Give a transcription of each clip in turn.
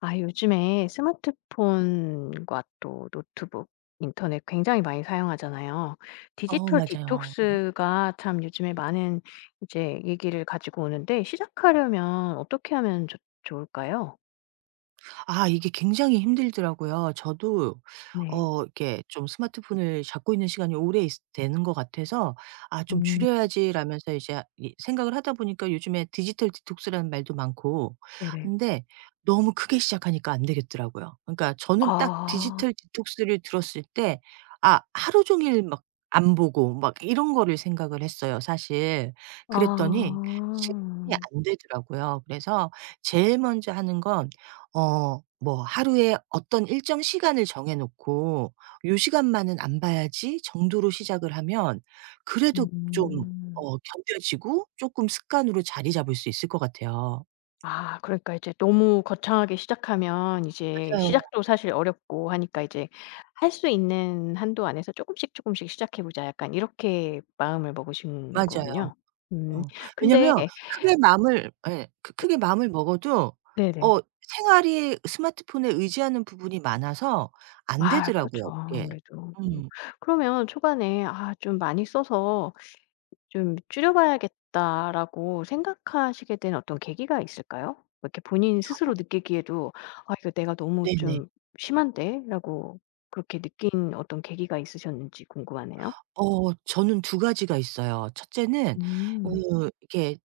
아 요즘에 스마트폰과 또 노트북, 인터넷 굉장히 많이 사용하잖아요. 어 디지털 맞아요. 네. 디톡스가 참 요즘에 많은 이제 얘기를 가지고 오는데 시작하려면 어떻게 하면 조 좋을까요? 아 이게 굉장히 힘들더라고요. 저도 네. 어 이렇게 좀 스마트폰을 잡고 있는 시간이 오래 있 되는 것 같아서 '아 좀 음. 줄여야지.'라면서 이제 이 생각을 하다 보니까 요즘에 디지털 디톡스라는 말도 많고 네네. 근데 너무 크게 시작하니까 안되겠더라고요. 그러니까 저는 딱 아. 디지털 디톡스를 들었을 때 아 하루 종일 막 안 보고 막 이런 거를 생각을 했어요 사실. 그랬더니 실행이 아. 안 되더라고요. 그래서 제일 먼저 하는 건 어 뭐 하루에 어떤 일정 시간을 정해 놓고 '요 시간만은 안 봐야지.' 정도로 시작을 하면 그래도 좀 음. 어 견뎌지고 쪼끔 습관으로 자리 잡을 수 있을 것 같아요. 아. 그러니까 이제 너무 거창하게 시작하면 이제 맞아요. 시작도 사실 어렵고 하니까 이제 할 수 있는 한도 안에서 '쪼금씩 쪼금씩 시작해 보자.' 약간 이렇게 마음을 먹으신 맞아요. 거군요. 음. 어. 근데 왜냐면 크게 마음을 예. 크 크게 마음을 먹어도 네네. 어 생활이 스마트폰에 의지하는 부분이 많아서 안 아 그렇죠 되더라고요 그게. 아무래도. 음. 음. 그러면 초반에 '아 좀 많이 써서 좀 줄여봐야겠다.'라고 생각하시게 된 어떤 계기가 있을까요? 이렇게 본인 어 스스로 느끼기에도 '아 이거 내가 너무 네네. 좀 심한데?'라고 그렇게 느낀 어떤 계기가 있으셨는지 궁금하네요. 어 저는 2 가지가 있어요. 1 째는 음. 그 이렇게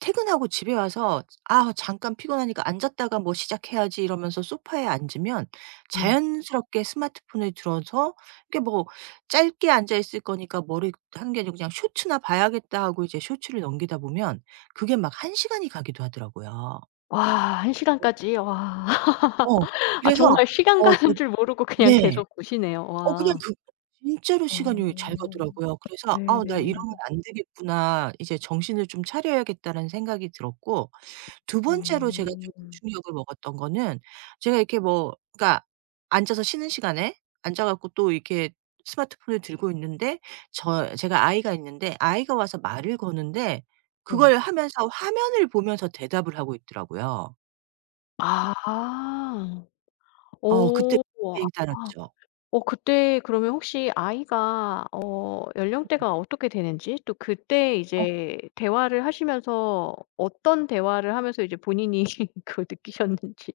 퇴근하고 집에 와서 '아 잠깐 피곤하니까 앉았다가 뭐 시작해야지.' 이러면서 소파에 앉으면 네. 자연스럽게 스마트폰을 들어서 이렇게 뭐 '짧게 앉아 있을 거니까 머리 환기로 그냥 쇼츠나 봐야겠다.' 하고 이제 쇼츠를 넘기다 보면 그게 막 1 시간이 가기도 하더라고요. 와 1 네. 시간까지 와. 어. 아 그래서 정말 시간 어 그 가는 줄 모르고 그냥 네. 계속 보시네요. 어 그냥 와. 그 진짜로 어 시간이 잘 가더라고요. 그래서 '아 나 네네. 이러면 안 되겠구나. 이제 정신을 좀 차려야겠다.'라는 생각이 들었고. 2 번째로 제가 쪼금 어. 충격을 먹었던 거는 제가 이렇게 뭐 그러니까 앉아서 쉬는 시간에 앉아 갖고 또 이렇게 스마트폰을 들고 있는데 저 제가 아이가 있는데 아이가 와서 말을 거는데 네. 그걸 하면서 화면을 보면서 대답을 하고 있더라고요. 아. 아어 그때 어. [unintelligible] 아 죠. 어 그때 그러면 혹시 아이가 어 음음. 연령대가 어떻게 되는지 또 그때 어. 이제 대화를 하시면서 어떤 대화를 하면서 이제 본인이 그걸 느끼셨는지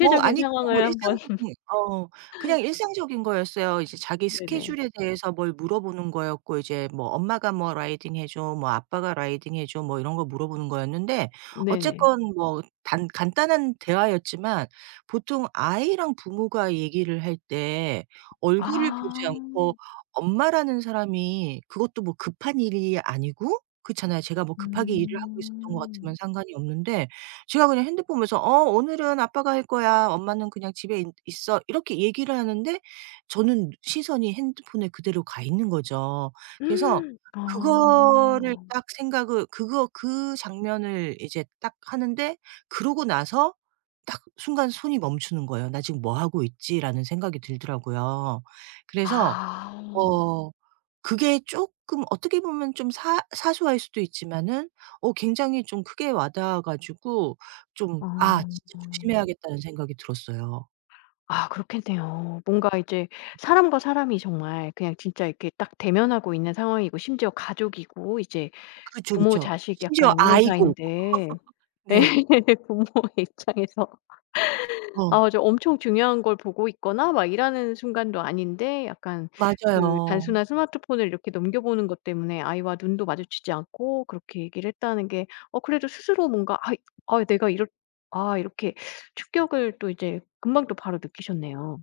어 아니 그건 뭐 상황을 한번 일상적인 어 그냥 일상적인 거였어요. 이제 자기 네네. 스케줄에 대해서 뭘 물어보는 거였고 이제 뭐 '엄마가 뭐 라이딩해 줘, 뭐 아빠가 라이딩해 줘.' 뭐 이런 거 물어보는 거였는데 네네. 어쨌건 뭐 단 간단한 대화였지만 보통 아이랑 부모가 얘기를 할 때 얼굴을 보지 않고 아. 엄마라는 사람이 그것도 뭐 급한 일이 아니고 그렇잖아요. 제가 뭐 급하게 일을 하고 있었던 것 같으면 음. 상관이 없는데 제가 그냥 핸드폰 보면서 "어 오늘은 아빠가 할 거야. 엄마는 그냥 집에 있 있어." 이렇게 얘기를 하는데 저는 시선이 핸드폰에 그대로 가 있는 거죠. 그래서 그거를 아. 딱 생각을 그거 그 장면을 이제 딱 하는데 그러고 나서 딱 순간 손이 멈추는 거예요. '나 지금 뭐 하고 있지?'라는 생각이 들더라고요. 그래서 아. 어 그게 쪼끔 어떻게 보면 좀 사 사소할 수도 있지만은 어 굉장히 좀 크게 와 닿아 가지고 좀 어. '아 진짜 조심해야겠다.'는 생각이 들었어요. 아 그렇겠네요. 뭔가 이제 사람과 사람이 정말 그냥 진짜 이렇게 딱 대면하고 있는 상황이고 심지어 가족이고 이제 그쵸 부모 그쵸. 자식 심지어 약간 이런 아이고. 사이인데 예. 네. 부모의 입장에서 어. 아주 엄청 중요한 걸 보고 있거나 막 일하는 순간도 아닌데 약간 그 맞아요. 단순한 스마트폰을 이렇게 넘겨보는 것 때문에 아이와 눈도 마주치지 않고 그렇게 얘기를 했다는 게 어 그래도 스스로 뭔가 아이 아 내가 이렇 아 이렇게 충격을 또 이제 금방 또 바로 느끼셨네요.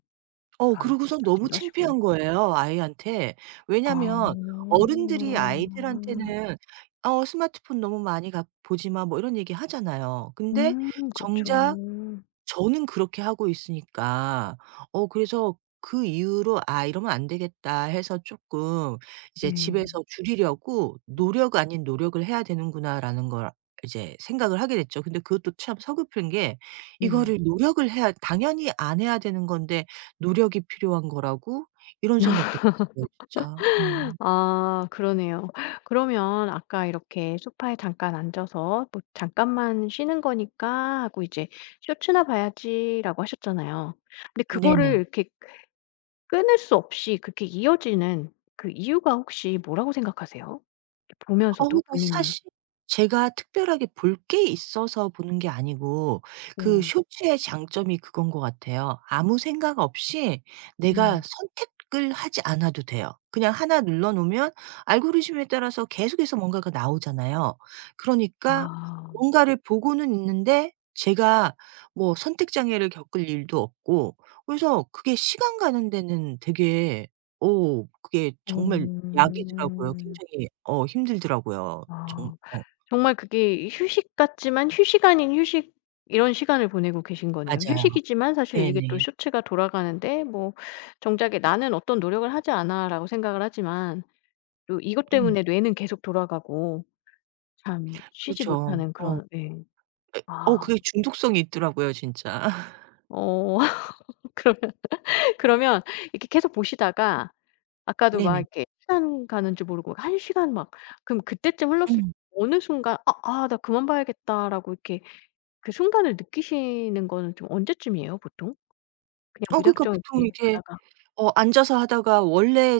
어 바로 이렇게 그러고서는 너무 다짐도 하시고. 창피한 거예요 아이한테. 아. 왜냐면 어른들이 아이들한테는 "어 스마트폰 너무 많이 가 보지 마." 뭐 이런 얘기 하잖아요. 근데 음. 정작 그렇죠. 저는 그렇게 하고 있으니까. 어 그래서 그 이후로 '아, 이러면 안 되겠다.'해서 쪼끔 이제 네. '집에서 줄이려고 노력 아닌 노력을 해야 되는구나.'라는 걸 이제 생각을 하게 됐죠. 근데 그것도 참 서글픈 게 네. 이거를 노력을 해야 당연히 안 해야 되는 건데 '노력이 필요한 거라고?' 이런 생각도 드네요, 진짜 음. 아 그러네요. 그러면 아까 이렇게 소파에 잠깐 앉아서 또 "잠깐만 쉬는 거니까 하고 이제 쇼츠나 봐야지."라고 하셨잖아요. 근데 그거를 네네. 이렇게 그 끊을 수 없이 그렇게 이어지는 그 이유가 혹시 뭐라고 생각하세요? 이 보면서도 어우 저 본인이 사실 제가 특별하게 볼 게 있어서 보는 게 아니고 그 네. 쇼츠의 장점이 그건 것 같아요. 아무 생각 없이 내가 음. 선택을 하지 않아도 돼요. 그냥 1 눌러놓으면 알고리즘에 따라서 계속해서 뭔가가 나오잖아요. 그러니까 아. 뭔가를 보고는 있는데 제가 뭐 선택 장애를 겪을 일도 없고 그래서 그게 시간 가는 데는 되게 오 그게 정말 약이더라고요. 어. 굉장히 어 힘들더라고요. 정 아. 어. 정말 그게 휴식 같지만 휴식 아닌 휴식 이런 시간을 보내고 계신 거네요. 맞아요. 휴식이지만 사실 이게 또 네네. 쇼츠가 돌아가는데 뭐 정작에 '나는 어떤 노력을 하지 않아.'라고 생각을 하지만 또 이것 음. 때문에 뇌는 계속 돌아가고 참 쉬지 그렇죠. 못하는 어. 그런 예 그러니까 어 아. 그게 중독성이 있더라고요 진짜. 어. 그러면 그러면 이렇게 계속 보시다가 아까도 막 네네. 이렇게 시간 가는 줄 모르고 1 시간 막 그러면 그때쯤 흘렀을 때 음. 어느 순간 아 아 '나 그만 봐야겠다.'라고 이렇게 그 순간을 느끼시는 건 좀 언제쯤이에요 보통? 그냥 어 그러니까 무작정 보통 이렇게 이렇게 하다가 어 앉아서 하다가 원래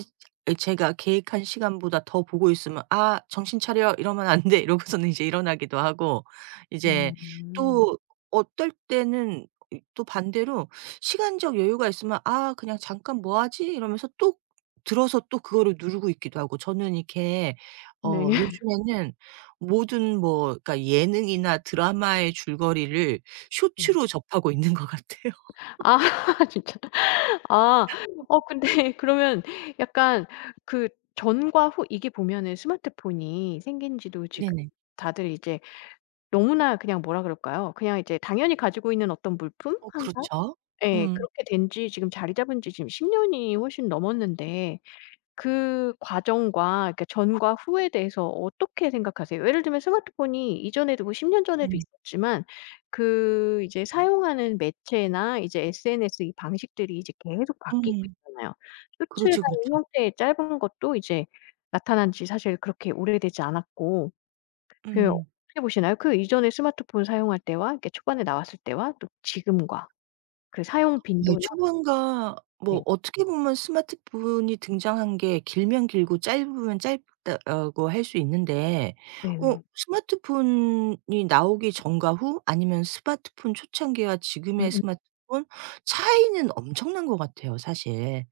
이 제가 계획한 시간보다 더 보고 있으면 '아, 정신 차려 이러면 안 돼.' 이러고서는 이제 일어나기도 하고 이제 어. 또 어떨 때는 또 반대로 시간적 여유가 있으면 아 그냥 '잠깐 뭐 하지?' 이러면서 또 들어서 또 그거를 누르고 있기도 하고 저는 이렇게 네. 어 요즘에는 모든 뭐 그러니까 예능이나 드라마의 줄거리를 음. 쇼츠로 접하고 있는 것 같아요. 아 진짜. 아 어 근데 그러면 약간 그 전과 후 이게 보면은 스마트폰이 생긴지도 지금 네네. 다들 이제 너무나 그냥 뭐라 그럴까요. 그냥 이제 당연히 가지고 있는 어떤 물품, 어 항상? 그렇죠? 예 음. 그렇게 된 지 지금 자리 잡은 지 지금 10 년이 훨씬 넘었는데 그 과정과 그니까 전과 후에 대해서 어떻게 생각하세요? 예를 들면 스마트폰이 이전에도 뭐 10 년 전에도 음. 있었지만 그 이제 사용하는 매체나 이제 SNS 이 방식들이 이제 계속 바뀌고 음. 있잖아요. 쇼츠나 그렇죠, 이 그렇죠. 형태의 짧은 것도 이제 나타난 지 사실 그렇게 오래되지 않았고 그 음음. 어떻게 보시나요? 그 이전에 스마트폰 사용할 때와 이렇게 초반에 나왔을 때와 또 지금과 그 사용 예 빈도나 초반과 뭐 네. 어떻게 보면 스마트폰이 등장한 게 길면 길고 짧으면 짧다라고 할 수 있는데 어 네네. 스마트폰이 나오기 전과 후 아니면 스마트폰 초창기와 지금의 음음. 스마트폰 차이는 엄청난 것 같아요, 사실.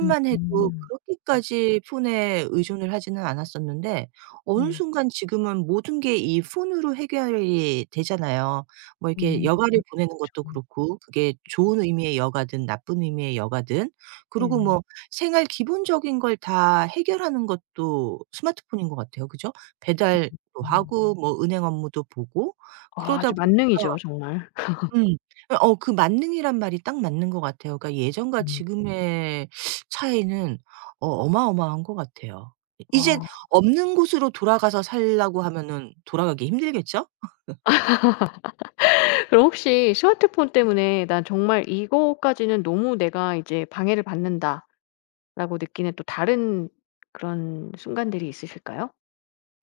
음음. 해도 음. 그렇게까지 폰에 의존을 하지는 않았었는데 어느 네. 순간 지금은 모든 게 이 폰으로 해결이 되잖아요. 뭐 이렇게 음. 그쵸. 여가를 보내는 것도 음. 그렇고 그게 좋은 의미의 여가든 나쁜 의미의 여가든. 그러고 네네. 뭐 생활 기본적인 걸 다 해결하는 것도 스마트폰인 것 같아요 그죠? 배달도 음. 하고 뭐 은행 업무도 보고 그러다 아주 보니까 만능이죠 정말. 음. 어 그 만능이라는 말이 딱 맞는 것 같아요. 그니까 예전과 네. 지금의 차이는 어 어마어마한 것 같아요. 이 이제는 아. 없는 곳으로 돌아가서 살라고 하면은 돌아가기 힘들겠죠? 그럼 혹시 '스마트폰 때문에 난 정말 이것까지는 너무 내가 이제 방해를 받는다.'라고 느끼는 또 다른 그런 순간들이 있으실까요?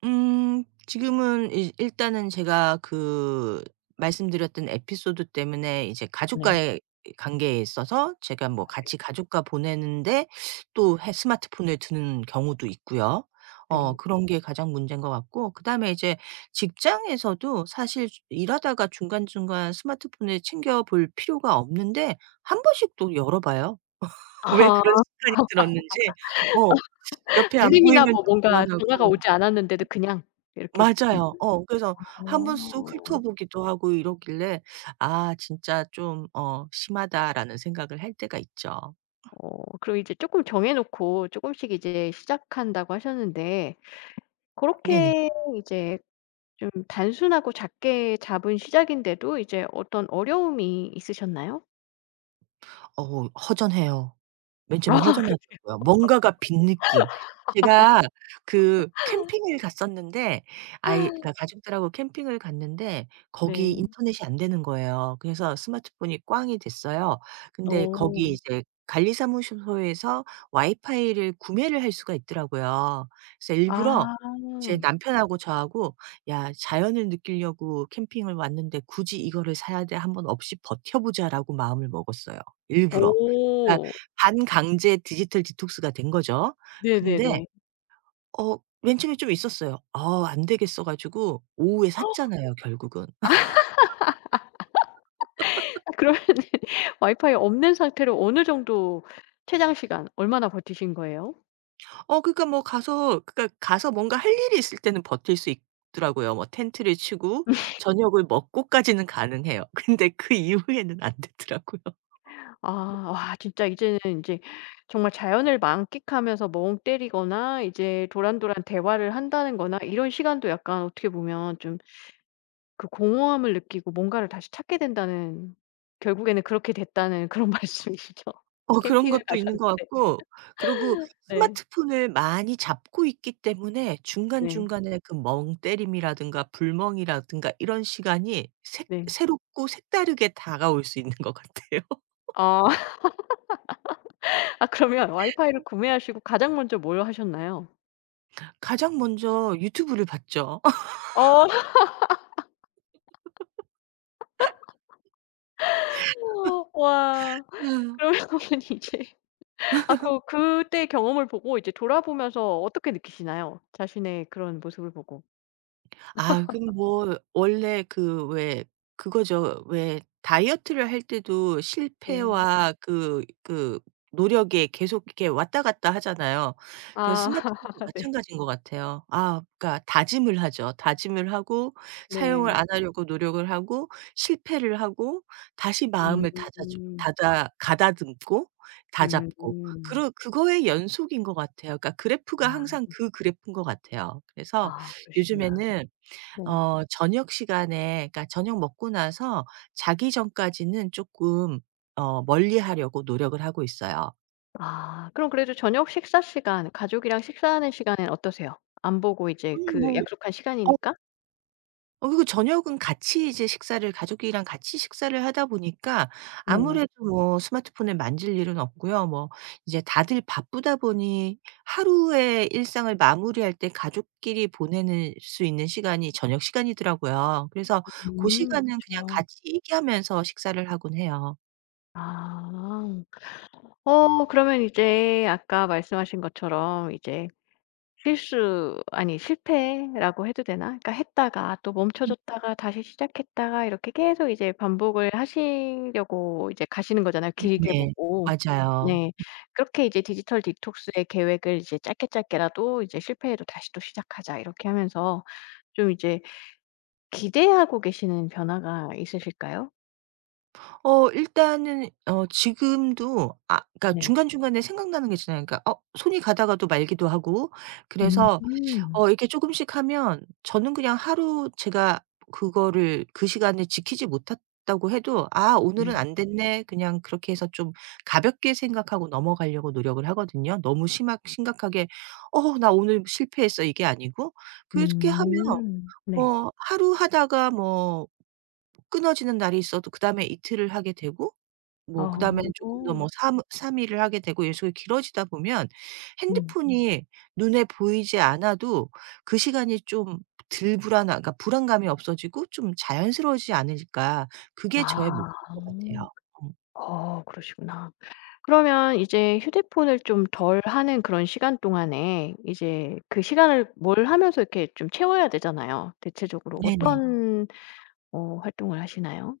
음. 지금은 일 일단은 제가 그 말씀드렸던 에피소드 때문에 이제 네. 가족과의 이 관계에 있어서 제가 뭐 맞아요. 같이 가족과 보내는데 또 해 스마트폰을 드는 경우도 있고요. 어 네. 그런 게 가장 문제인 것 같고 그다음에 이제 직장에서도 사실 주 일하다가 중간중간 스마트폰을 챙겨 볼 필요가 없는데 1 번씩 또 열어 봐요. 왜 아. 그런 습관이 들었는지 어 옆에 안 알림이나 보이면 뭐 좀 뭔가 전화가 불안하고 오지 않았는데도 그냥 이렇게 보고 맞아요. 있는. 어 그래서 한번 쑥 아. 훑어보기도 하고 이러길래 '아 진짜 좀 어 심하다.'라는 생각을 할 때가 있죠. 어 그럼 이제 쪼끔 정해놓고 쪼금씩 이제 시작한다고 하셨는데 네네. 그렇게 이제 좀 단순하고 작게 잡은 시작인데도 이제 어떤 어려움이 있으셨나요? 어 허전해요. 맨 아 처음에 그렇네요. 허전하더라고요. 뭔가가 빈 느낌. 제가 그 캠핑을 갔었는데 아이 그 가족들하고 캠핑을 갔는데 거기 네. 인터넷이 안 되는 거예요. 그래서 스마트폰이 꽝이 됐어요. 근데 거기 어. 이제 관리사무소 에서 와이파이를 구매를 할 수가 있더라고요. 그래서 일부러 아. 제 남편하고 저하고 '야 자연을 느끼려고 캠핑을 왔는데 굳이 이거를 사야 돼? 한번 없이 버텨보자.'라고 마음을 먹었어요 일부러. 그러니까 어. 반강제 디지털 디톡스가 된 거죠. 근데 네네네. 어 맨 처음에 좀 있었어요. 어 안 되겠어 가지고 오후에 샀잖아요 결국은. 아 그러면은 와이파이 없는 상태로 어느 정도 최장 시간 얼마나 버티신 거예요? 어 그러니까 뭐 가서 그러니까 가서 뭔가 할 일이 있을 때는 버틸 수 있더라고요. 뭐 텐트를 치고 저녁을 먹고까지는 가능해요. 근데 그 이후에는 안 되더라고요. 아 와 진짜 이제는 인제 정말 자연을 만끽하면서 멍 때리거나 이제 도란도란 대화를 한다는 거나 이런 시간도 약간 어떻게 보면 좀 그 공허함을 느끼고 뭔가를 다시 찾게 된다는 결국에는 그렇게 됐다는 그런 말씀이시죠, 어 그런 캠핑을 가셨는데. 것도 있는 것 같고 그리고 네. 스마트폰을 많이 잡고 있기 때문에 네. 중간중간에 그 멍 때림이라든가 불멍이라든가 이런 시간이 새 네. 새롭고 색다르게 다가올 수 있는 것 같아요. 아. 아 그러면 와이파이를 구매하시고 가장 먼저 뭘 하셨나요? 가장 먼저 유튜브를 봤죠. 어 와 아여. 그러면 이제 아 그 그때 경험을 보고 이제 돌아보면서 어떻게 느끼시나요? 자신의 그런 모습을 보고. 아 그거 뭐 원래 그 왜 그거죠. 왜 다이어트를 할 때도 네. 실패와 그 그 노력에 계속 이렇게 왔다 갔다 하잖아요. 그 아 스마트폰도 네. 마찬가지인 것 같아요. 아 그러니까 다짐을 하죠. 다짐을 하고 사용을 네. 안 하려고 노력을 하고 실패를 하고 다시 마음을 다자졌 음. 다다 가다듬고 다잡고 음. 그러 그거의 연속인 것 같아요. 그러니까 그래프가 항상 아. 그 그래프인 것 같아요. 그래서 아 그러시구나. 요즘에는 네. 어 저녁 시간에 그러니까 저녁 먹고 나서 자기 전까지는 쪼끔 어 멀리하려고 노력을 하고 있어요. 아 그럼 그래도 저녁 식사 시간, 가족이랑 식사하는 시간에는 어떠세요? 안 보고 이제 음 그 뭐 약속한 어 시간이니까? 어 그리고 저녁은 같이 이제 식사를 가족끼리랑 같이 식사를 하다 보니까 네네. 아무래도 뭐 스마트폰을 만질 일은 없고요 뭐 이제 다들 바쁘다 보니 하루에 일상을 마무리할 때 가족끼리 보내는 수 있는 시간이 저녁 시간이더라고요. 그래서 고 음. 시간은 그냥 그쵸. 같이 얘기하면서 식사를 하곤 해요. 아. 어 그러면 이제 아까 말씀하신 것처럼 이제 실수 아니 실패라고 해도 되나? 그러니까 했다가 또 멈춰졌다가 다시 시작했다가 이렇게 계속 이제 반복을 하시려고 이제 가시는 거잖아요, 길게 네네. 보고. 맞아요. 네. 그렇게 이제 디지털 디톡스의 계획을 이제 짧게 짧게라도 이제 '실패해도 다시 또 시작하자.' 이렇게 하면서 좀 이제 기대하고 계시는 변화가 있으실까요? 금어 일단은 어 지금도 아 그러니까 네. 중간중간에 생각나는 게 있잖아요. 그러니까 어 손이 가다가도 말기도 하고 그래서 음. 어 이렇게 쪼금씩 하면 저는 그냥 하루 제가 그거를 그 시간에 지키지 못했다고 해도 '아 네. 오늘은 안 됐네.' 그냥 그렇게 해서 좀 가볍게 생각하고 넘어가려고 노력을 하거든요. 너무 심하 심각하게 '어 나 오늘 실패했어.' 이게 아니고. 그래서 그렇게 하면 음. 네. 뭐 '하루 하다가 뭐 끊어지는 날이 있어도 그다음에 이틀을 하게 되고 뭐 그다음에는 쪼끔 더 뭐 어. 3- 3 일을 하게 되고 이런 식으로 길어지다 보면 음. 핸드폰이 눈에 보이지 않아도 그 시간이 좀 덜 불안한 그러니까 불안감이 없어지고 좀 자연스러워지지 않을까.' 그게 저의 목표인 아. 것 같아요. 음. 어 그러시구나. 그러면 이제 휴대폰을 좀 덜 하는 그런 시간 동안에 이제 그 시간을 뭘 하면서 이렇게 좀 채워야 되잖아요. 대체적으로 네네. 어떤 어 활동을 하시나요?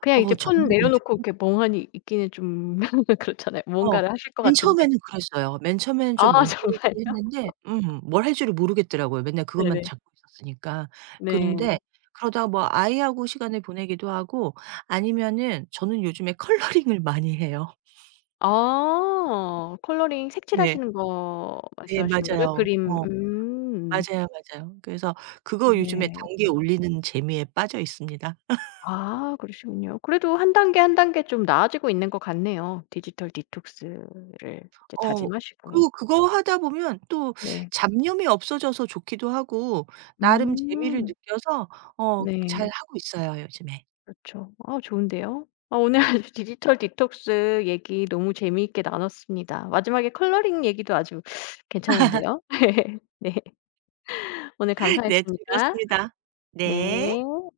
그냥 이제 어 폰 저는 내려놓고 요즘에 이렇게 멍하니 있기는 좀 그렇잖아요. 어. 뭔가를 하실 것 맨 같은데. 처음에는 그랬어요. 맨 처음에는 좀 아 멍 정말요? 때리기도 했는데 음 뭘 할 줄을 모르겠더라고요, 맨날 그것만 네네. 잡고 있었으니까. 그런데 네. 그러다 뭐 아이하고 시간을 보내기도 하고 아니면은 저는 요즘에 컬러링을 많이 해요. 아. 컬러링 네. 색칠하시는 거 네 말씀하시는 거죠? 맞아요. 그림. 어. 음. 맞아요, 맞아요. 그래서 그거 요즘에 네. 단계 음. 올리는 재미에 빠져 있습니다. 아 그러시군요. 그래도 1 단계 1 단계 좀 나아지고 있는 것 같네요 디지털 디톡스를 이제 어. 다짐하시고. 그 그거 하다 보면 또 네. 잡념이 없어져서 좋기도 하고 나름 재미를 음. 느껴서 어 네. 잘하고 있어요 요즘에. 그렇죠. 아 좋은데요? 아 오늘 디지털 디톡스 얘기 너무 재미있게 나눴습니다. 마지막에 컬러링 얘기도 아주 괜찮은데요? 네. 오늘 네 감사했습니다. 즐거웠습니다. 네. 네.